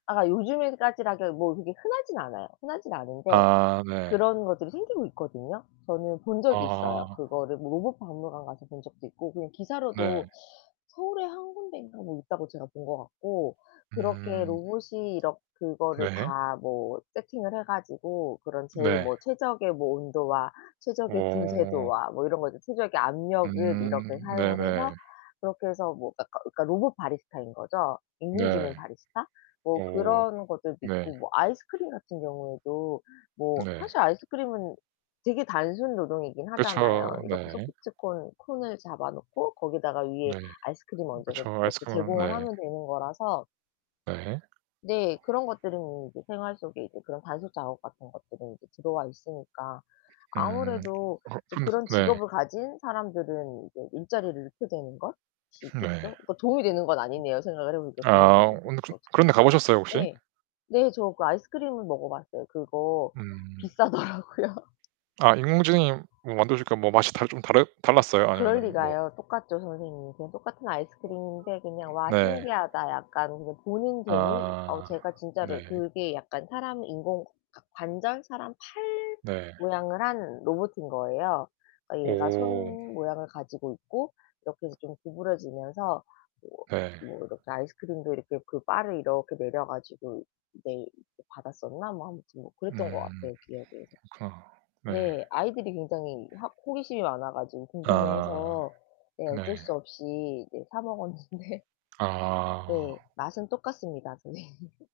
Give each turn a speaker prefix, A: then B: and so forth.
A: 아 요즘에까지라 그 뭐 그게 흔하진 않아요. 흔하진 않은데
B: 아 네.
A: 그런 것들이 생기고 있거든요. 저는 본 적이 있어요.
B: 아.
A: 그거를 뭐 로봇 박물관 가서 본 적도 있고 그냥 기사로도
B: 네.
A: 서울에 1 군데인가 뭐 있다고 제가 본 것 같고 그렇게
B: 음.
A: 로봇이 이렇 그거를
B: 네.
A: 다 뭐 세팅을 해 가지고 그런 제일
B: 네.
A: 뭐 최적의 뭐 온도와 최적의
B: 어.
A: 분쇄도와 뭐 이런 것들 최적의 압력을
B: 음
A: 이렇게 사용을
B: 네네.
A: 해서 그렇게 해서 뭐 어 그니까 로봇 바리스타인 거죠.
B: 네.
A: 인공지능 바리스타. 뭐
B: 어
A: 그런 것들도
B: 네.
A: 있고 뭐 아이스크림 같은 경우에도 뭐
B: 네.
A: 사실 아이스크림은 되게 단순 노동이긴
B: 그렇죠.
A: 하잖아요. 이렇게
B: 네.
A: 소프트 콘 콘을 잡아 놓고 거기다가 위에
B: 네.
A: 아이스크림 얹어서
B: 그렇죠.
A: 이렇게
B: 아이스크림 아
A: 제공을
B: 네.
A: 하면 되는 거라서
B: 네.
A: 네. 그런 것들은 이제 생활 속에 이제 그런 단순 작업 같은 것들이 이제 들어와 있으니까
B: 음.
A: 아무래도
B: 어
A: 이제
B: 근데
A: 그런
B: 네.
A: 직업을 가진 사람들은 이제 일자리를 잃게 되는 것이
B: 네.
A: 있겠죠. 뭐 도움이 되는 건 아니네요. 생각을 해 보니까
B: 아
A: 그런
B: 어
A: 부분들이
B: 근데 그
A: 또 어떻게
B: 그런 데 가
A: 보면.
B: 보셨어요 혹시?
A: 네. 네 저 그 아이스크림을 먹어 봤어요. 그거
B: 음.
A: 비싸더라고요.
B: 아 인공지능이 뭐 만들어주니까 뭐 맛이 다르 좀 다르 달랐어요?
A: 그럴
B: 아니면은 뭐
A: 리가요. 똑같죠 선생님. 그냥 똑같은 아이스크림인데 그냥 와
B: 네.
A: 신기하다. 약간 그냥 보는 재미. 어
B: 아
A: 제가 진짜로
B: 네.
A: 그게 약간 사람 인공 과 관절, 사람 팔
B: 네.
A: 모양을 한 로봇인 거예요. 얘가 손
B: 오.
A: 모양을 가지고 있고 이렇게 해서 좀 구부러지면서 뭐
B: 네.
A: 뭐 이렇게 아이스크림도 이렇게 그 바를 이렇게 내려 가지고 내리 받았었나? 뭐 아무튼 뭐 그랬던 것
B: 음.
A: 같아요 기억에.
B: 그렇구나. 네.
A: 네. 아이들이 굉장히 하 호기심이 많아 가지고
B: 아
A: 궁금해해서 네 어쩔
B: 네.
A: 수 없이 네 사 먹었는데 네
B: 아.
A: 맛은 똑같습니다 선생님.